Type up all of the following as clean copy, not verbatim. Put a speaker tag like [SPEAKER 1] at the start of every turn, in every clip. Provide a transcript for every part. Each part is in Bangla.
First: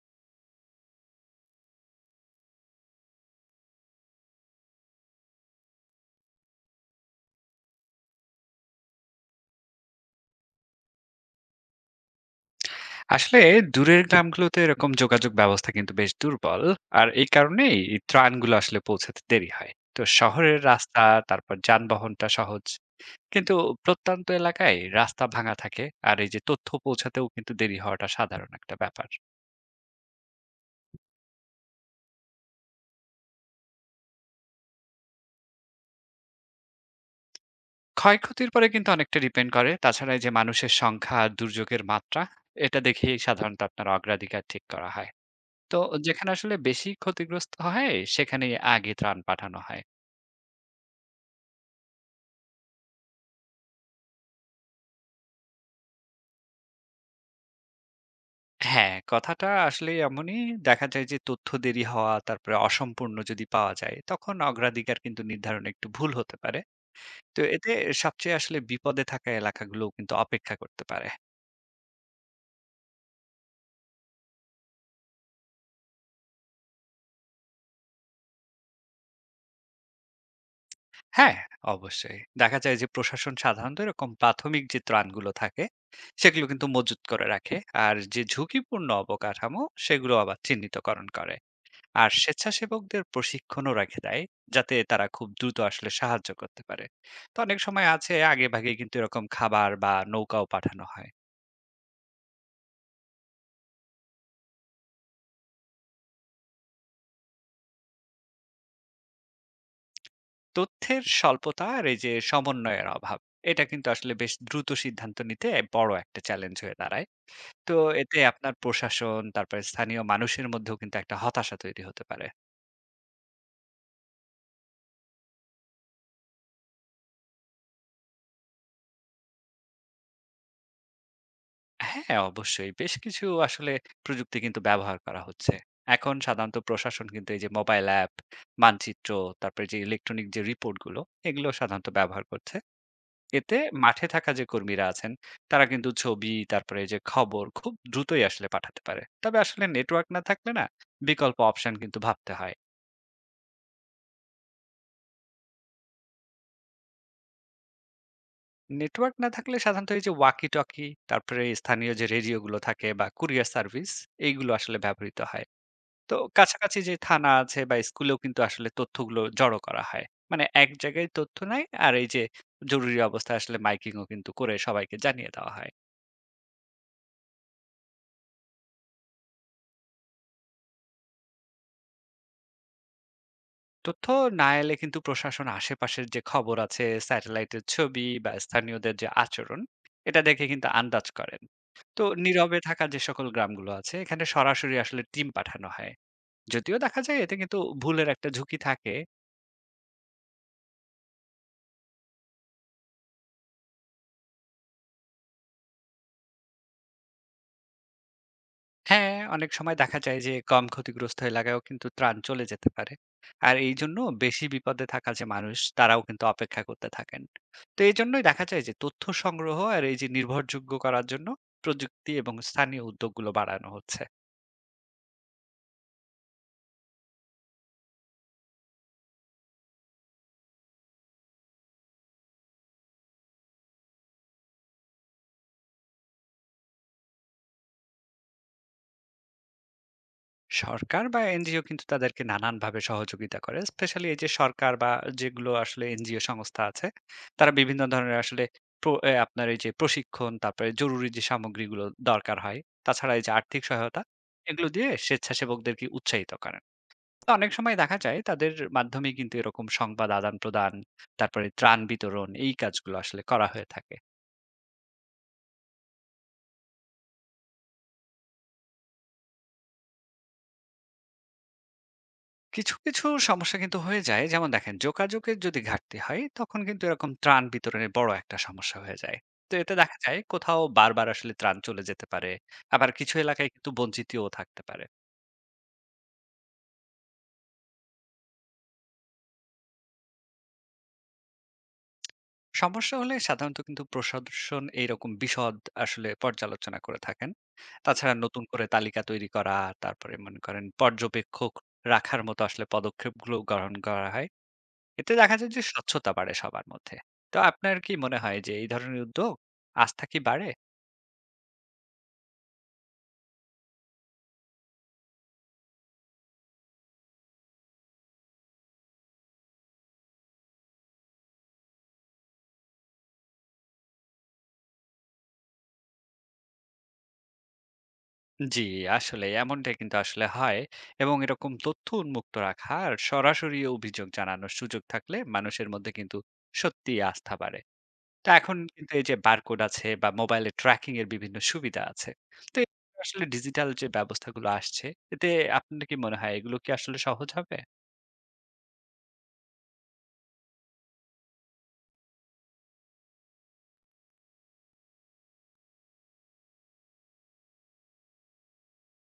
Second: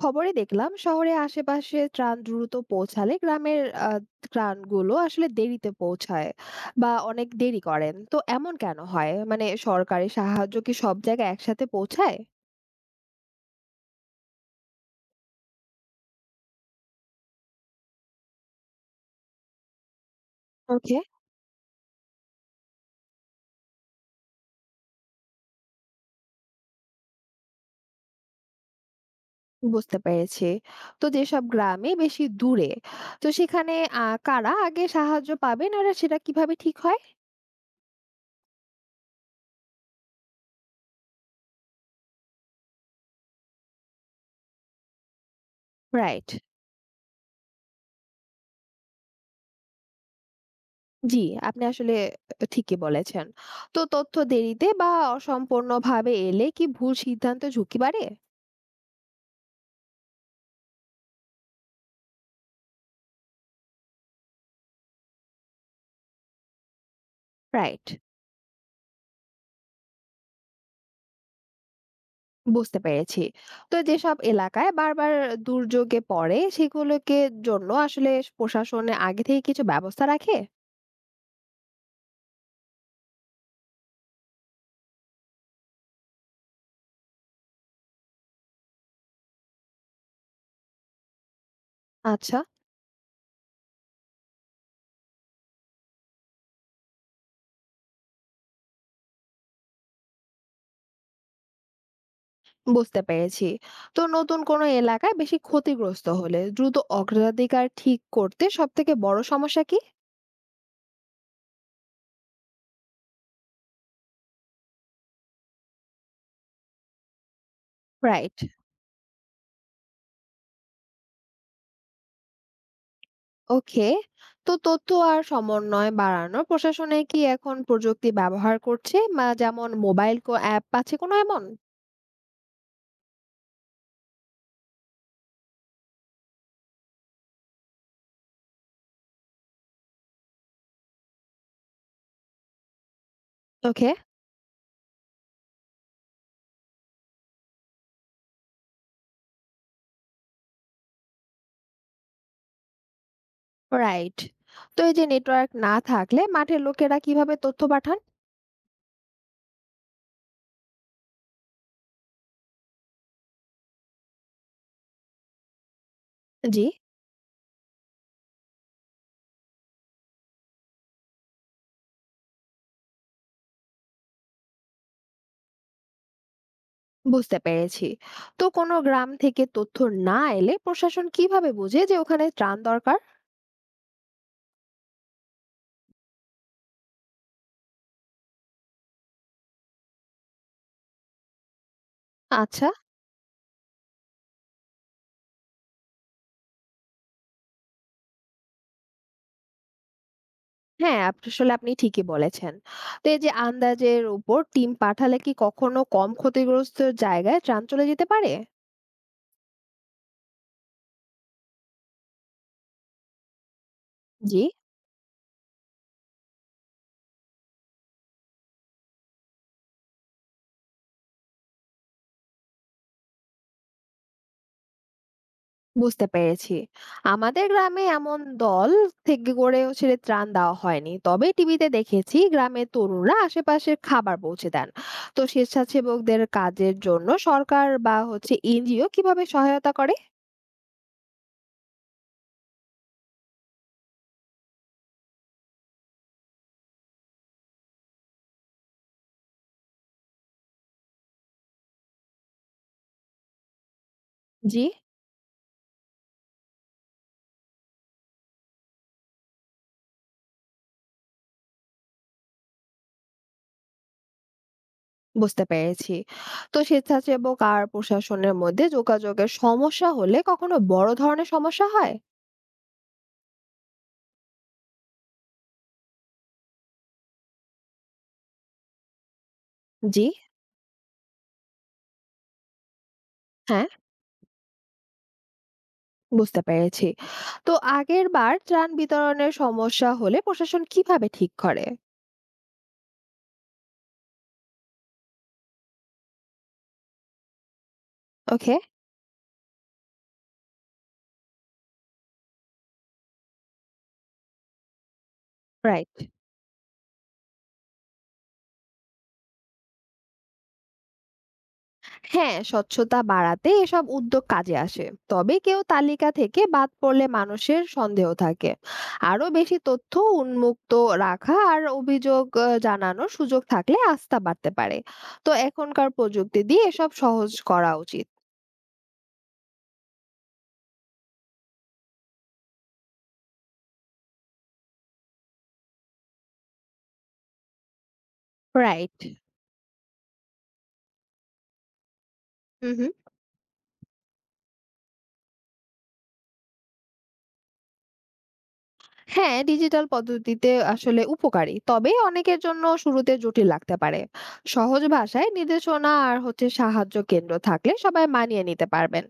[SPEAKER 1] খবরে দেখলাম শহরে আশেপাশে ত্রাণ দ্রুত পৌঁছালে গ্রামের আহ, ত্রাণগুলো আসলে দেরিতে পৌঁছায় বা অনেক দেরি করেন। তো এমন কেন হয়? মানে সরকারি সাহায্য কি সব জায়গায় একসাথে পৌঁছায়?
[SPEAKER 2] আসলে দূরের গ্রামগুলোতে এরকম যোগাযোগ ব্যবস্থা কিন্তু বেশ দুর্বল। আর এই কারণেই এই ত্রাণগুলো আসলে পৌঁছাতে দেরি হয়। তো শহরের
[SPEAKER 1] ওকে।
[SPEAKER 2] রাস্তা তারপর যানবাহনটা সহজ, কিন্তু প্রত্যন্ত এলাকায় রাস্তা ভাঙা থাকে, আর এই যে তথ্য পৌঁছাতেও কিন্তু দেরি হওয়াটা সাধারণ একটা ব্যাপার।
[SPEAKER 1] বুঝতে পেরেছি। তো যেসব গ্রামে বেশি দূরে, তো সেখানে কারা আগে সাহায্য পাবেন আর সেটা কিভাবে ঠিক হয়?
[SPEAKER 2] ক্ষয়ক্ষতির পরে কিন্তু অনেকটা ডিপেন্ড করে, তাছাড়া এই যে মানুষের সংখ্যা আর দুর্যোগের মাত্রা, এটা দেখেই সাধারণত আপনার অগ্রাধিকার ঠিক করা হয়। তো
[SPEAKER 1] রাইট।
[SPEAKER 2] যেখানে আসলে বেশি ক্ষতিগ্রস্ত হয়, সেখানেই আগে ত্রাণ পাঠানো হয়।
[SPEAKER 1] জি, আপনি আসলে ঠিকই বলেছেন। তো তথ্য দেরিতে বা অসম্পূর্ণভাবে এলে কি ভুল সিদ্ধান্তে ঝুঁকি বাড়ে?
[SPEAKER 2] হ্যাঁ, কথাটা আসলেই এমনই। দেখা যায় যে তথ্য দেরি হওয়া, তারপরে অসম্পূর্ণ যদি পাওয়া যায়, তখন অগ্রাধিকার কিন্তু নির্ধারণে একটু ভুল হতে পারে। তো এতে
[SPEAKER 1] রাইট।
[SPEAKER 2] সবচেয়ে আসলে বিপদে থাকা এলাকাগুলোও কিন্তু অপেক্ষা করতে পারে।
[SPEAKER 1] বুঝতে পেরেছি। তো যেসব এলাকায় বারবার দুর্যোগে পড়ে সেগুলোকে জন্য আসলে প্রশাসন আগে থেকে কিছু ব্যবস্থা রাখে?
[SPEAKER 2] হ্যাঁ, অবশ্যই। দেখা যায় যে প্রশাসন সাধারণত এরকম প্রাথমিক যে ত্রাণগুলো থাকে, সেগুলো কিন্তু মজুত করে রাখে। আর যে ঝুঁকিপূর্ণ অবকাঠামো, সেগুলো আবার চিহ্নিতকরণ করে। আর
[SPEAKER 1] আচ্ছা।
[SPEAKER 2] স্বেচ্ছাসেবকদের প্রশিক্ষণও রাখে দেয়, যাতে তারা খুব দ্রুত আসলে সাহায্য করতে পারে। তো অনেক সময় আছে আগে ভাগে কিন্তু এরকম খাবার বা নৌকাও পাঠানো হয়।
[SPEAKER 1] বুঝতে পেরেছি। তো নতুন কোনো এলাকায় বেশি ক্ষতিগ্রস্ত হলে দ্রুত অগ্রাধিকার ঠিক করতে সবথেকে বড় সমস্যা কি?
[SPEAKER 2] তথ্যের স্বল্পতা আর এই যে সমন্বয়ের অভাব, এটা কিন্তু আসলে বেশ দ্রুত সিদ্ধান্ত নিতে বড় একটা চ্যালেঞ্জ হয়ে দাঁড়ায়। তো এতে
[SPEAKER 1] রাইট।
[SPEAKER 2] আপনার প্রশাসন তারপরে স্থানীয় মানুষের মধ্যেও কিন্তু একটা হতাশা তৈরি হতে পারে।
[SPEAKER 1] ওকে। তো তথ্য আর সমন্বয় বাড়ানোর প্রশাসনে কি এখন প্রযুক্তি ব্যবহার করছে? মা যেমন মোবাইল কো অ্যাপ আছে কোনো এমন?
[SPEAKER 2] হ্যাঁ, অবশ্যই। বেশ কিছু আসলে প্রযুক্তি কিন্তু ব্যবহার করা হচ্ছে। এখন সাধারণত প্রশাসন কিন্তু এই যে মোবাইল অ্যাপ, মানচিত্র, তারপরে যে ইলেকট্রনিক যে রিপোর্টগুলো, এগুলো সাধারণত ব্যবহার করছে। এতে
[SPEAKER 1] ওকে।
[SPEAKER 2] মাঠে থাকা যে কর্মীরা আছেন, তারা কিন্তু ছবি, তারপরে এই যে খবর খুব দ্রুতই আসলে পাঠাতে পারে। তবে আসলে নেটওয়ার্ক না থাকলে না, বিকল্প অপশন কিন্তু ভাবতে হয়।
[SPEAKER 1] রাইট। তো এই যে নেটওয়ার্ক না থাকলে মাঠের লোকেরা কিভাবে তথ্য পাঠান?
[SPEAKER 2] নেটওয়ার্ক না থাকলে সাধারণত এই যে ওয়াকি-টকি, তারপরে স্থানীয় যে রেডিওগুলো থাকে বা কুরিয়ার সার্ভিস, এইগুলো আসলে ব্যবহৃত হয়। তো
[SPEAKER 1] জি।
[SPEAKER 2] কাছাকাছি যে থানা আছে বা স্কুলেও কিন্তু আসলে তথ্যগুলো জড়ো করা হয়। মানে এক জায়গায় তথ্য নেয়, আর এই যে জরুরি অবস্থায় আসলে মাইকিংও কিন্তু করে সবাইকে জানিয়ে দেওয়া হয়।
[SPEAKER 1] বুঝতে পেরেছি। তো কোনো গ্রাম থেকে তথ্য না এলে প্রশাসন কিভাবে বোঝে যে ওখানে ত্রাণ দরকার?
[SPEAKER 2] তথ্য না এলে কিন্তু প্রশাসন আশেপাশের যে খবর আছে, স্যাটেলাইটের ছবি বা স্থানীয়দের যে আচরণ, এটা দেখে কিন্তু আন্দাজ করেন। তো নীরবে
[SPEAKER 1] আচ্ছা।
[SPEAKER 2] থাকা যে সকল গ্রামগুলো আছে, এখানে সরাসরি আসলে টিম পাঠানো হয়। যদিও দেখা যায় এতে কিন্তু ভুলের একটা ঝুঁকি থাকে।
[SPEAKER 1] হ্যাঁ, আসলে আপনি ঠিকই বলেছেন। তো এই যে আন্দাজের উপর টিম পাঠালে কি কখনো কম ক্ষতিগ্রস্ত জায়গায় ত্রাণ চলে যেতে পারে?
[SPEAKER 2] হ্যাঁ, অনেক সময় দেখা যায় যে কম ক্ষতিগ্রস্ত এলাকায়ও কিন্তু ত্রাণ চলে যেতে পারে। আর এই জন্য
[SPEAKER 1] জি।
[SPEAKER 2] বেশি বিপদে থাকা যে মানুষ তারাও কিন্তু অপেক্ষা করতে থাকেন। তো এইজন্যই দেখা যায় যে তথ্য সংগ্রহ আর এই যে নির্ভরযোগ্য করার জন্য প্রযুক্তি এবং স্থানীয় উদ্যোগগুলো বাড়ানো হচ্ছে।
[SPEAKER 1] বুঝতে পেরেছি। আমাদের গ্রামে এমন দল থেকে গড়ে সেটা ত্রাণ দেওয়া হয়নি। তবে টিভিতে দেখেছি গ্রামের তরুণরা আশেপাশের খাবার পৌঁছে দেন। তো স্বেচ্ছাসেবকদের কাজের জন্য সরকার বা হচ্ছে এনজিও কিভাবে সহায়তা করে?
[SPEAKER 2] সরকার বা এনজিও কিন্তু তাদেরকে নানানভাবে সহযোগিতা করে। স্পেশালি এই যে সরকার বা যেগুলো আসলে এনজিও সংস্থা আছে, তারা বিভিন্ন ধরনের আসলে প্র এ আপনার এই যে প্রশিক্ষণ, তারপরে জরুরি যে সামগ্রীগুলো দরকার হয়, তাছাড়া এই যে আর্থিক সহায়তা,
[SPEAKER 1] জি।
[SPEAKER 2] এগুলো দিয়ে স্বেচ্ছাসেবকদেরকে উৎসাহিত করেন। তো অনেক সময় দেখা যায় তাদের মাধ্যমেই কিন্তু এরকম সংবাদ আদান-প্রদান, তারপরে ত্রাণ বিতরণ, এই কাজগুলো আসলে করা হয়ে থাকে।
[SPEAKER 1] বুঝতে পেরেছি। তো স্বেচ্ছাসেবক আর প্রশাসনের মধ্যে যোগাযোগের সমস্যা হলে কখনো বড় ধরনের সমস্যা হয়?
[SPEAKER 2] কিছু সমস্যা কিন্তু হয়ে যায়। যেমন দেখেন যোগাযোগের যদি ঘাটতি হয়, তখন কিন্তু এরকম ত্রাণ বিতরণের বড় একটা সমস্যা হয়ে যায়। তো এতে দেখা
[SPEAKER 1] জি।
[SPEAKER 2] যায় কোথাও বারবার আসলে ত্রাণ চলে যেতে পারে। আবার কিছু এলাকায়
[SPEAKER 1] হ্যাঁ।
[SPEAKER 2] কিন্তু বঞ্চিতও থাকতে পারে।
[SPEAKER 1] বুঝতে পেরেছি। তো আগের বার ত্রাণ বিতরণের সমস্যা হলে প্রশাসন কিভাবে ঠিক করে?
[SPEAKER 2] সমস্যা হলে সাধারণত কিন্তু প্রশাসন এইরকম বিশদ আসলে পর্যালোচনা করে থাকেন। তাছাড়া নতুন
[SPEAKER 1] ওকে।
[SPEAKER 2] করে তালিকা তৈরি করা, তারপরে মনে করেন পর্যবেক্ষক রাখার মতো আসলে পদক্ষেপগুলো গ্রহণ করা হয়। এতে দেখা যায় যে
[SPEAKER 1] রাইট।
[SPEAKER 2] স্বচ্ছতা বাড়ে সবার মধ্যে। তো আপনার কি মনে হয় যে এই ধরনের উদ্যোগ আস্থা কি বাড়ে?
[SPEAKER 1] হ্যাঁ, স্বচ্ছতা বাড়াতে এসব উদ্যোগ কাজে আসে। তবে কেউ তালিকা থেকে বাদ পড়লে মানুষের সন্দেহ থাকে। আরো বেশি তথ্য উন্মুক্ত রাখা আর অভিযোগ জানানোর সুযোগ থাকলে আস্থা বাড়তে পারে। তো এখনকার প্রযুক্তি দিয়ে এসব সহজ করা উচিত।
[SPEAKER 2] জি, আসলে এমনটাই কিন্তু আসলে হয়, এবং এরকম তথ্য উন্মুক্ত রাখা আর সরাসরি অভিযোগ জানানোর সুযোগ থাকলে মানুষের মধ্যে কিন্তু সত্যিই আস্থা বাড়ে। তো এখন কিন্তু
[SPEAKER 1] রাইট।
[SPEAKER 2] এই যে বারকোড আছে বা মোবাইলে ট্র্যাকিং এর বিভিন্ন সুবিধা আছে। তো এই
[SPEAKER 1] হুম, হুম।
[SPEAKER 2] আসলে ডিজিটাল যে ব্যবস্থাগুলো আসছে, এতে আপনার কি মনে হয় এগুলো কি আসলে সহজ হবে?
[SPEAKER 1] হ্যাঁ, ডিজিটাল পদ্ধতিতে আসলে উপকারী। তবে অনেকের জন্য শুরুতে জটিল লাগতে পারে। সহজ ভাষায় নির্দেশনা আর হচ্ছে সাহায্য কেন্দ্র থাকলে সবাই মানিয়ে নিতে পারবেন।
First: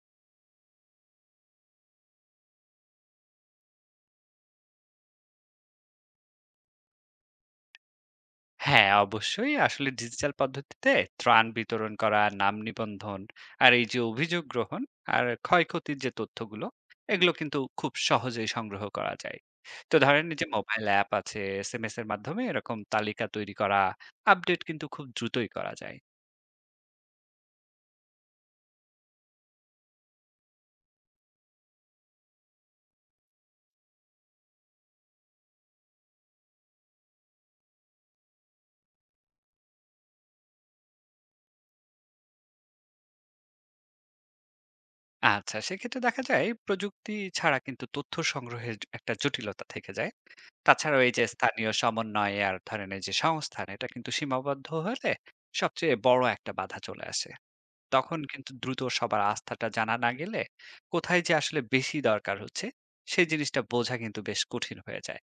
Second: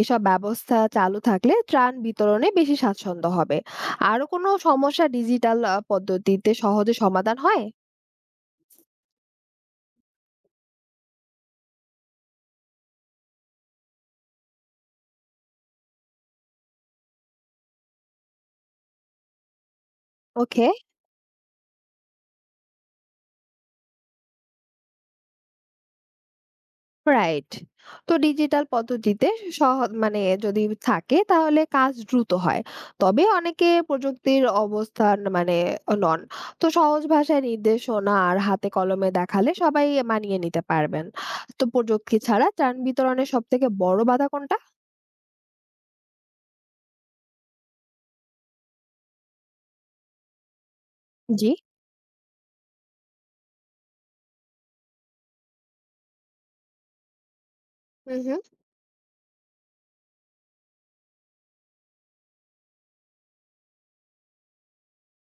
[SPEAKER 1] এসব ব্যবস্থা চালু থাকলে ত্রাণ বিতরণে বেশি স্বাচ্ছন্দ্য হবে। আরো কোনো সমস্যা ডিজিটাল পদ্ধতিতে সহজে সমাধান হয়?
[SPEAKER 2] হ্যাঁ, অবশ্যই। আসলে ডিজিটাল পদ্ধতিতে ত্রাণ বিতরণ করা, নাম নিবন্ধন আর এই যে অভিযোগ গ্রহণ আর ক্ষয়ক্ষতির যে তথ্যগুলো, এগুলো কিন্তু খুব সহজেই সংগ্রহ করা যায়। তো ধরেন এই যে
[SPEAKER 1] ওকে।
[SPEAKER 2] মোবাইল অ্যাপ আছে, এসএমএস এর মাধ্যমে এরকম তালিকা তৈরি করা, আপডেট কিন্তু খুব দ্রুতই করা যায়।
[SPEAKER 1] রাইট। তো ডিজিটাল পদ্ধতিতে সহ মানে যদি থাকে তাহলে কাজ দ্রুত হয়। তবে অনেকে প্রযুক্তির অবস্থান মানে নন। তো সহজ ভাষায় নির্দেশনা আর হাতে কলমে দেখালে সবাই মানিয়ে নিতে পারবেন। তো প্রযুক্তি ছাড়া ত্রাণ বিতরণের সবথেকে বড় বাধা কোনটা?
[SPEAKER 2] আচ্ছা, সেক্ষেত্রে দেখা যায় প্রযুক্তি ছাড়া কিন্তু তথ্য সংগ্রহের একটা জটিলতা থেকে যায়। তাছাড়াও এই যে
[SPEAKER 1] জি।
[SPEAKER 2] স্থানীয় সমন্বয় আর ধরেন এই যে সংস্থান, এটা কিন্তু সীমাবদ্ধ হলে সবচেয়ে বড় একটা বাধা চলে আসে।
[SPEAKER 1] হুম,
[SPEAKER 2] তখন
[SPEAKER 1] হুম।
[SPEAKER 2] কিন্তু দ্রুত সবার আস্থাটা জানা না গেলে কোথায় যে আসলে বেশি দরকার হচ্ছে সেই জিনিসটা বোঝা কিন্তু বেশ কঠিন হয়ে যায়।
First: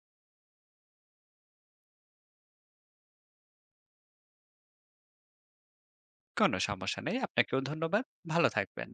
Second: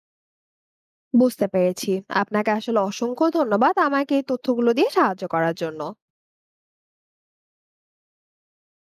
[SPEAKER 1] বুঝতে পেরেছি। আপনাকে আসলে অসংখ্য ধন্যবাদ আমাকে এই তথ্যগুলো দিয়ে সাহায্য করার জন্য।
[SPEAKER 2] কোনো সমস্যা নেই। আপনাকেও ধন্যবাদ। ভালো থাকবেন।